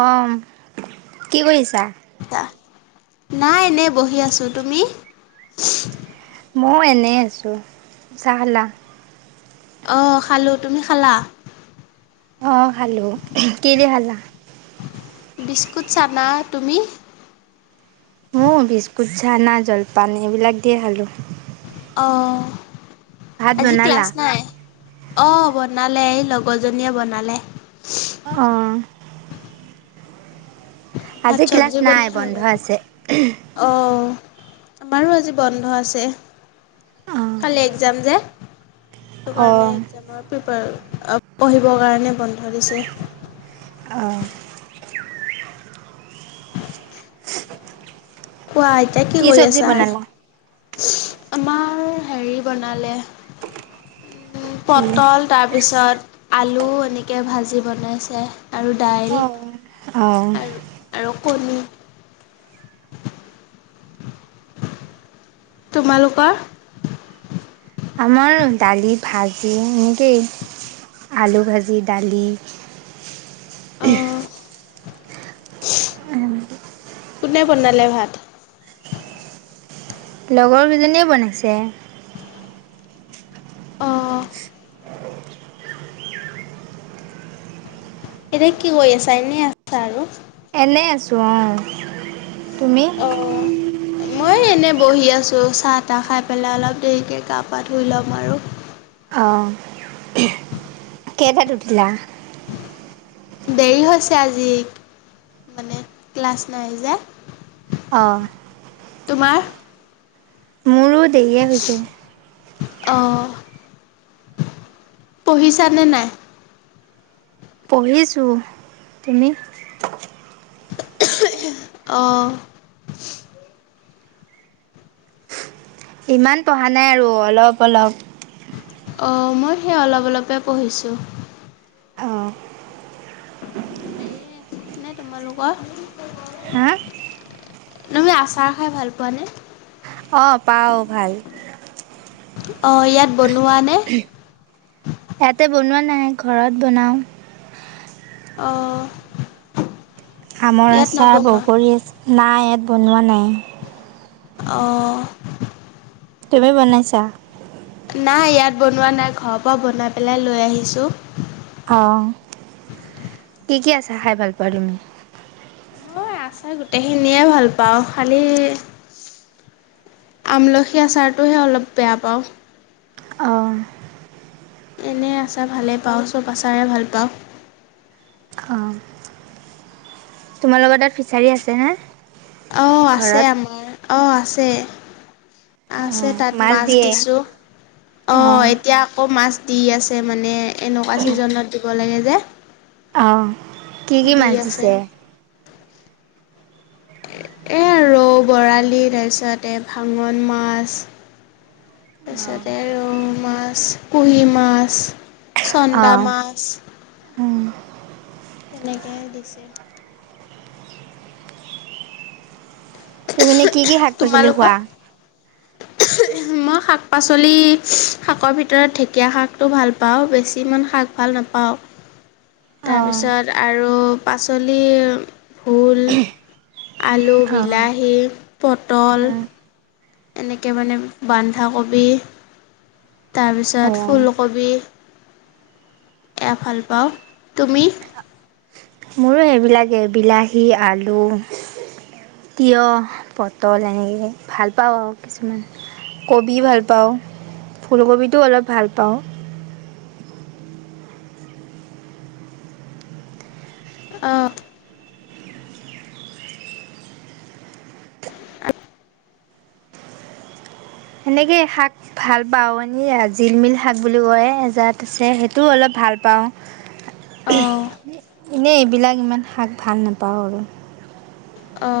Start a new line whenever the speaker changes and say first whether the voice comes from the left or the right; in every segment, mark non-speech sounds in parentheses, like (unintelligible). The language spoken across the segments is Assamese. right: অ কি কৰিছাঁ।
left: নাই এনেই বহি আছোঁ তুমি।
right: মই এনেই আছোঁ চাহ খালা।
left: অঁ খালোঁ, তুমি খালা।
right: অ খালো। কি দি খালা।
left: বিস্কুট চানা তুমি?
right: উম বিস্কুট, চানা জলপান এইবিলাক দিয়ে খালোঁ।
left: অঁ',
right: ভাত
left: আজি
right: বনালা
left: ক্লাছ নাই? অঁ', বনালে এই লগৰজনীয়ে বনালে।
right: অ।
left: ভাত
right: আজি ক্লাছ
left: চব্জি
right: নাই
left: বনাই হয়
right: বন্ধ
left: গ'ল।
right: আছে
left: অঁ আমাৰো আজি বন্ধ আছে।
right: অঁ
left: কালি একজাম যে। সেইটো কাৰণে
right: অঁ
left: এক্সামৰ প্ৰিপোৰ পঢ়িবৰ কাৰণে বন্ধ দিছে।
right: আ আ।
left: কোৱা এতিয়া কি কৰি
right: চব্জি
left: আছা।
right: বনালা
left: আমাৰ হেৰি বনালে। পটল তাৰপিছত। আলু এনেকে ভাজি বনাইছে আৰু দাইল।
right: অ।
left: আৰু আৰু কণী। তোমালোকৰ।
right: আমাৰ দালি ভাজি এনেকেই আলু ভাজি, দালি।
left: অ কোনে বনালে ভাত।
right: লগৰ কেইজনীয়ে বনাইছে।
left: অঁ। এনে কি কৰি আছা এনেই আছা আৰু।
right: এনে আছো অ তুমি।
left: অঁ মই এনেই বহি আছোঁ, চাহ তাহ খাই পেলাই অলপ দেৰিকৈ গাহ পা ধুই ল'ম আৰু।
right: অঁ। কেইটাত উঠিলা?
left: দেৰি হৈছে আজি মানে ক্লাছ নাই যে।
right: অঁ।
left: তোমাৰ?
right: মোৰো দেৰিয়ে হৈছে।
left: অঁ' পঢ়িছানে নাই?
right: পঢ়িছোঁ, তুমি?
left: অঁ।
right: ইমান পঢ়া নাই আৰু অলপ অলপ।
left: অঁ' মই সেই অলপ অলপ কে পঢ়িছোঁ।
right: অঁ
left: মানে তোমালোকৰ।
right: হা
left: তুমি আচাৰ খাই ভাল পোৱা নে?
right: অঁ' পাওঁ ভাল।
left: অ' ইয়াত বনোৱা নে?
right: ইয়াতে বনোৱা নাই ঘৰত বনাওঁ।
left: অহ'।
right: আমৰ আচাৰ বগৰী, নাই ইয়াত বনোৱা নাই।
left: অঁ।
right: তুমি বনাইছা?
left: নাই ইয়াত বনোৱা নাই, ঘৰৰ পৰা বনাই পেলাই লৈ আহিছোঁ।
right: অঁ' কি কি আচাৰ খাই ভাল পোৱা তুমি?
left: মই আচাৰ গোটেইখিনিয়ে ভাল পাওঁ খালী আমলখিৰ আচাৰটোহে অলপ বেয়া পাওঁ।
right: অঁ
left: এনেই আচাৰ ভালে পাওঁ, চ'ব আচাৰে ভাল পাওঁ।
right: অঁ। তোমাৰ লগৰ তাত ফিচাৰী আছে নে?
left: অঁ' আছে আমাৰ অঁ' আছে। আছে
right: অঁ
left: তাত মাছ
right: দিয়ে
left: দিছোঁ, অঁ' এতিয়া আকৌ মাছ দি আছে মানে এনেকুৱা ছিজনত দিব লাগে যে।
right: অহ' কি কি
left: দি
right: মাছ
left: আছে
right: দিছে?
left: এই ৰৌ, বৰালি তাৰপিছতে এই ভাঙন মাছ- তাৰপিছতে ৰৌ মাছ, কুহি মাছ, চন্দা
right: অঁ
left: মাছ-
right: অঁ
left: তেনেকে দিছে।
right: তুমি মানে কি কি শাক পাচলি
left: তোমালোকৰ?
right: খোৱা? (unintelligible)
left: মই শাক-পাচলি শাকৰ ভিতৰত ঢেকীয়া শাকটো ভাল পাওঁ, বেছি ইমান শাক ভাল নাপাওঁ। তাৰপিছত আৰু পাচলি, ভোল- আলু,
right: উম,
left: বিলাহী, পটল- এনেকৈ মানে বন্ধাকবি- তাৰপিছত ফুলকবি- এয়া ভাল পাওঁ, তুমি?
right: মোৰো সেইবিলাকেই বিলাহী, আলু তিঁয়হ, পটল এনেকে ভাল পাওঁ আৰু কিছুমান। কবি ভাল পাওঁ, ফুলকবিটো অলপ ভাল পাওঁ।
left: অ
right: সেনেকেই শাক ভাল পাওঁ এনেই জিলমিল শাক বুলি কয় এজাত আছে সেইটোও অলপ ভাল পাওঁ। (unintelligible)
left: অ
right: এনেই এইবিলাক ইমান শাক ভাল নাপাওঁ আৰু।
left: অ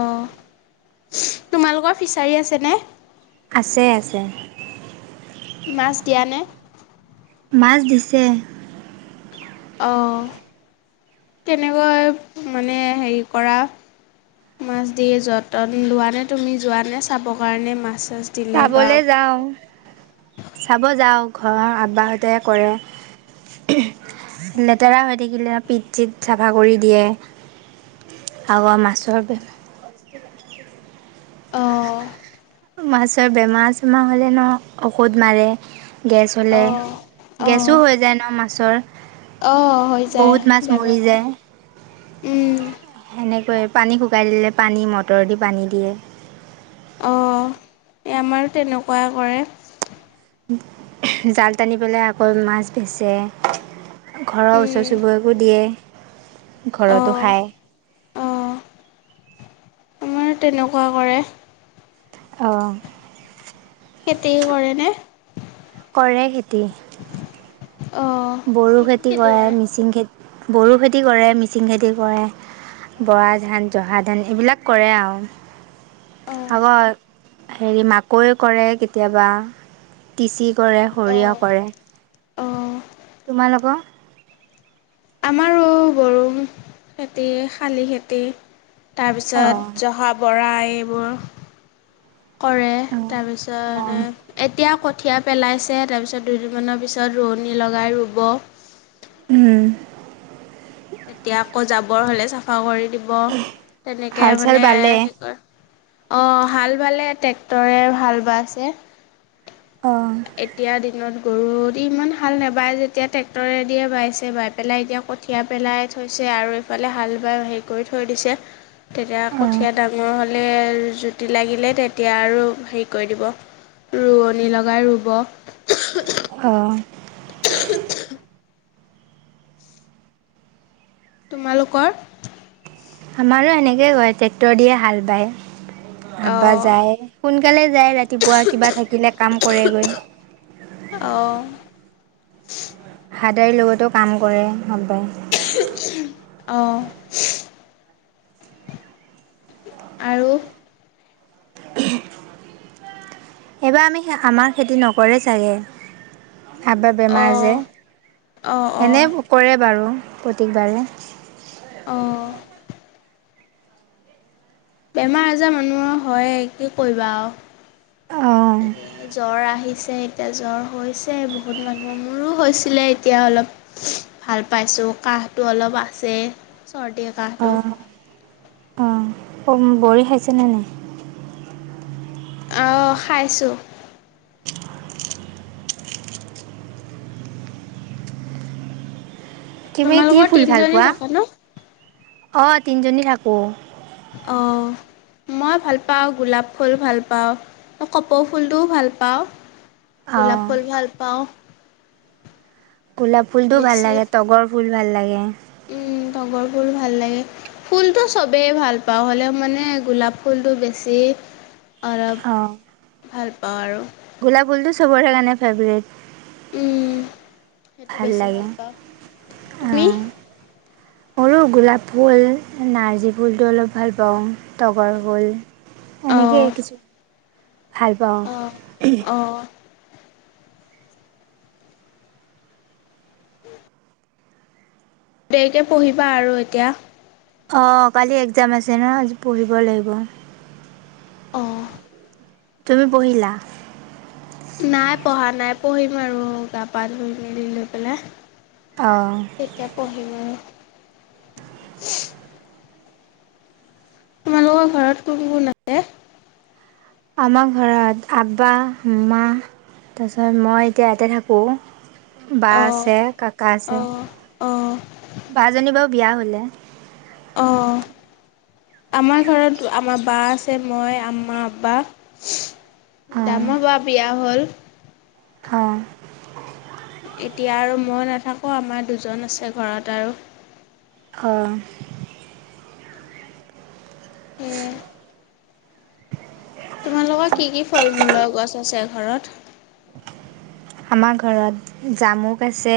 left: তোমালোকৰ ফিছাৰী আছেনে।
right: আছে আছে।
left: মাছ দিয়া নে।
right: মাছ দিছে।
left: অ' তেনেকৈ মানে হেৰি কৰা। মাছ দিয়ে যতন লোৱা নে তুমি যোৱা নে চাবৰ কাৰণে মাছ চাছ। দিলে বা
right: চাবলে যাওঁ চাব যাওঁ ঘৰৰ আব্বাহঁতে কৰে। ঊম লেতেৰা হৈ থাকিলে পিট চিত চাফা কৰি দিয়ে। আৱা মাছৰ
left: অ
right: মাছৰ বেমাৰ চেমাৰ হ'লে ন' ঔষধ মাৰে গেছ হ'লে।
left: অঁ
right: গেছো হৈ যায় ন মাছৰ।
left: অ হৈ যায়
right: বহুত মাছ মৰি
left: ব্যৱসায়
right: যায়
left: উম।
right: সেনেকৈ পানী শুকাই দিলে পানী মটৰ দি পানী দিয়ে
left: অ এ আমাৰো তেনেকুৱাই কৰে
right: জাল টানি পেলাই আকৌ মাছ বেচে ঘৰৰ
left: উম
right: ওচৰ চুবুৰীয়াকো দিয়ে ঘৰতো
left: অঁ
right: খায়
left: অঁ আমাৰো তেনেকুৱা কৰে
right: অ
left: খেতিও কৰেনে
right: কৰে খেতি
left: অঁ
right: বড়ো
left: কি কি
right: খেতি কৰে মিচিং খেতি বড়ো খেতি কৰে মিচিং খেতি কৰে বৰা ধান জহা ধান এইবিলাক কৰে আৱ
left: অঁ
right: হাৱা হেৰি মাকৈ কৰে কেতিয়াবা তিচি কৰে সৰিয়হ
left: অঁ
right: কৰে
left: অঁ
right: তোমালোকৰ।
left: আমাৰো বড়ো খেতি শালি খেতি
right: অ
left: তাৰপিছত জহা বৰা এইবোৰ কৰে
right: অ অ
left: তাৰপিছত এতিয়া কঠিয়া পেলাইছে তাৰপিছত দুদিনমানৰ পিছত ৰুৱনী লগাই ৰুব
right: উম
left: তেতিয়া আকৌ জাবৰ হ'লে চাফা কৰি দিব তেনেকে
right: হাল চাল
left: মানে
right: বালে
left: হেৰি কৰে অ হাল বালে ট্ৰেক্টৰে হাল বাইছে
right: অ
left: এতিয়া দিনত গৰু দি ইমান হাল নাবাই যেতিয়া ট্ৰেক্টৰে দিয়ে বাইছে বাই পেলাই এতিয়া কঠ কঠিয়া পেলাই থৈছে আৰু ইফালে হাল বাই হেৰি কৰি থৈ দিছে তেতিয়া
right: অ
left: কঠিয়া ডাঙৰ হ'ল তে জুতি লাগিলে তেতিয়া আৰু হেৰি কৰি দিব ৰুৱনী লগাই ৰুব ব।
right: অ।
left: তোমালোকৰ।
right: আমাৰো এনেকৈ কৰে ট্ৰেক্টৰ দিয়ে হাল বায়। আব্বা
left: অঁ
right: যায় সোনকালে যায় ৰাতিপুৱা কিবা থাকিলে কাম কৰেগৈ।
left: অঁ।
right: হাদাৰীৰ লগতো কাম কৰে আব্বাই।
left: অঁ। আৰু।
right: (unintelligible) এইবাৰ আমি আমাৰ খেতি নকৰে চাগে। আব্বাৰ বেমাৰ যে
left: অঁ অঁ অঁ
right: এনে কৰে বাৰু প্ৰতেকবাৰে।
left: অঁ। বেমাৰ আজাৰ মানুহৰ হয়ে কি কৰিবা আও।
right: অ
left: আজি জ্বৰ আহিছে। এতিয়া জ্বৰ হৈছে বহুত মানুহৰ মোৰো হৈছিলে এতিয়া অলপ। ভাল পাইছো কাহটো অলপ আছে চৰ্দি।
right: অ
left: কাহটো
right: অ উম বৰি খাইছানে নাই।
left: অঁ খাইছোঁ।
right: তুমি কি
left: তোমালোকৰ
right: ফুল ভাল
left: তিনিজনী
right: পোৱা
left: থাকা ন
right: অঁ তিনিজনী থাকোঁ।
left: অ। মই ভাল পাওঁ গোলাপ ফুল ভাল পাওঁ কপৌ ফুলটোও ভাল পাওঁ।
right: অ
left: গোলাপ ফুল ভাল পাওঁ।
right: গোলাপ ফুলটো ভাল লাগে তগৰ ফুল ভাল লাগে।
left: উম তগৰ ফুল ভাল লাগে। ফুলটো চবেই ভাল পাওঁ হ'লে মানে গোলাপ ফুলতটো বেছি। অলপ
right: অ
left: ভাল পাওঁ আৰু।
right: গোলাপ ফুলটো চবৰে কাৰণে ফেভৰেট।
left: উম সেইটো বেছি ভাল পাওঁ তুমি।
right: সৰু গোলাপ ফুল নাৰ্জী ফুলটো অলপ ভাল পাওঁ তগৰ ফুল।
left: অ'।
right: এনেকেই কিছু ভাল পাওঁ।
left: অ'। অ', দেৰীকে পঢ়িবা আৰু এতিয়া।
right: অঁ কালি এক্জাম আছে ন আজি পঢ়িব লাগিব।
left: অঁ।
right: তুমি পহিলা।
left: নাই পঢ়া নাই পঢ়িম আৰু গা পা ধুই মেলি লৈ পেলাই।
right: অঁ
left: তেতিয়া পঢ়িবন। তোমালোকৰ ঘৰত কোন কোন আছে।
right: আমাৰ ঘৰত আব্বা মা তাৰপিছত মই এতিয়া ইয়াতে থাকোঁ। বা
left: অ'।
right: আছে কাকা আছে
left: অ', অ',
right: বা জনী বাৰু বিয়া হলে।
left: অ'।
right: (unintelligible)
left: আমাৰ ঘৰত আমাৰ বা আছে মই আমমা আববা
right: অঁ
left: দামৰ বা বিয়া হ'ল।
right: অ।
left: এতিয়া আৰু মই নাথাকোঁ, আমাৰ দুজন আছে ঘৰত আৰু।
right: অ'!
left: সেয়ে,
right: (unintelligible)
left: তোমালোকৰ কি কি ফল-মূলৰ গছ আছে, ঘৰত?
right: আমাৰ ঘৰত, জামুক আছে,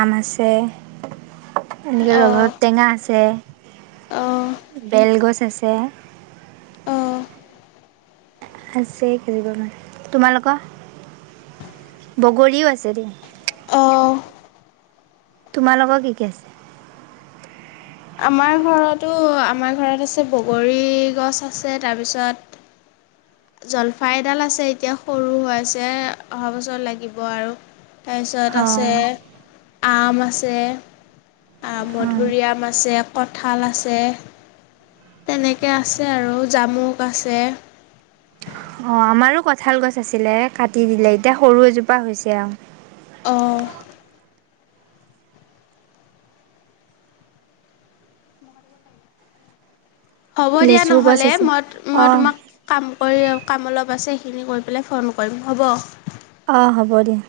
right: আম আছে। এনেকে ৰবাৱ
left: অ'।
right: টেঙা আছে,
left: অ',
right: বেল গছ আছে।
left: অ'।
right: আছে কেইজোপামান। তোমালোকৰ? বগৰীও আছে দিয়া।
left: অঁ
right: তোমালোকৰ কি কি আছে?
left: আমাৰ ঘৰতো, আমাৰ ঘৰত আছে, বগৰী গছ আছে, তাৰপিছত, জলফাই এডাল আছে। এতিয়া সৰু হৈ আছে, অহা বছৰ লাগিব আৰু। তাৰপিছত আছে,
right: অঁ
left: আম আছে,
right: অঁ
left: মধুৰিআম আছে, কঁঠাল আছে। তেনেকৈ আছে আৰু জামুক আছে।
right: অ'! আমাৰো কঁঠাল গছ আছিলে, কাটি দিলে। এতিয়া, সৰু এজোপা হৈছে আৰু।
left: অঁ হ'ব দিয়া
right: লেচু গছ
left: নহ'লে,
right: আছে
left: মই-মই
right: অঁ
left: তোমাক, কাম কৰি, কাম অলপ আছে, সেইখিনি কৰি পেলাই, ফোন কৰিম। হ'ব?
right: অ'! হ'ব দিয়া।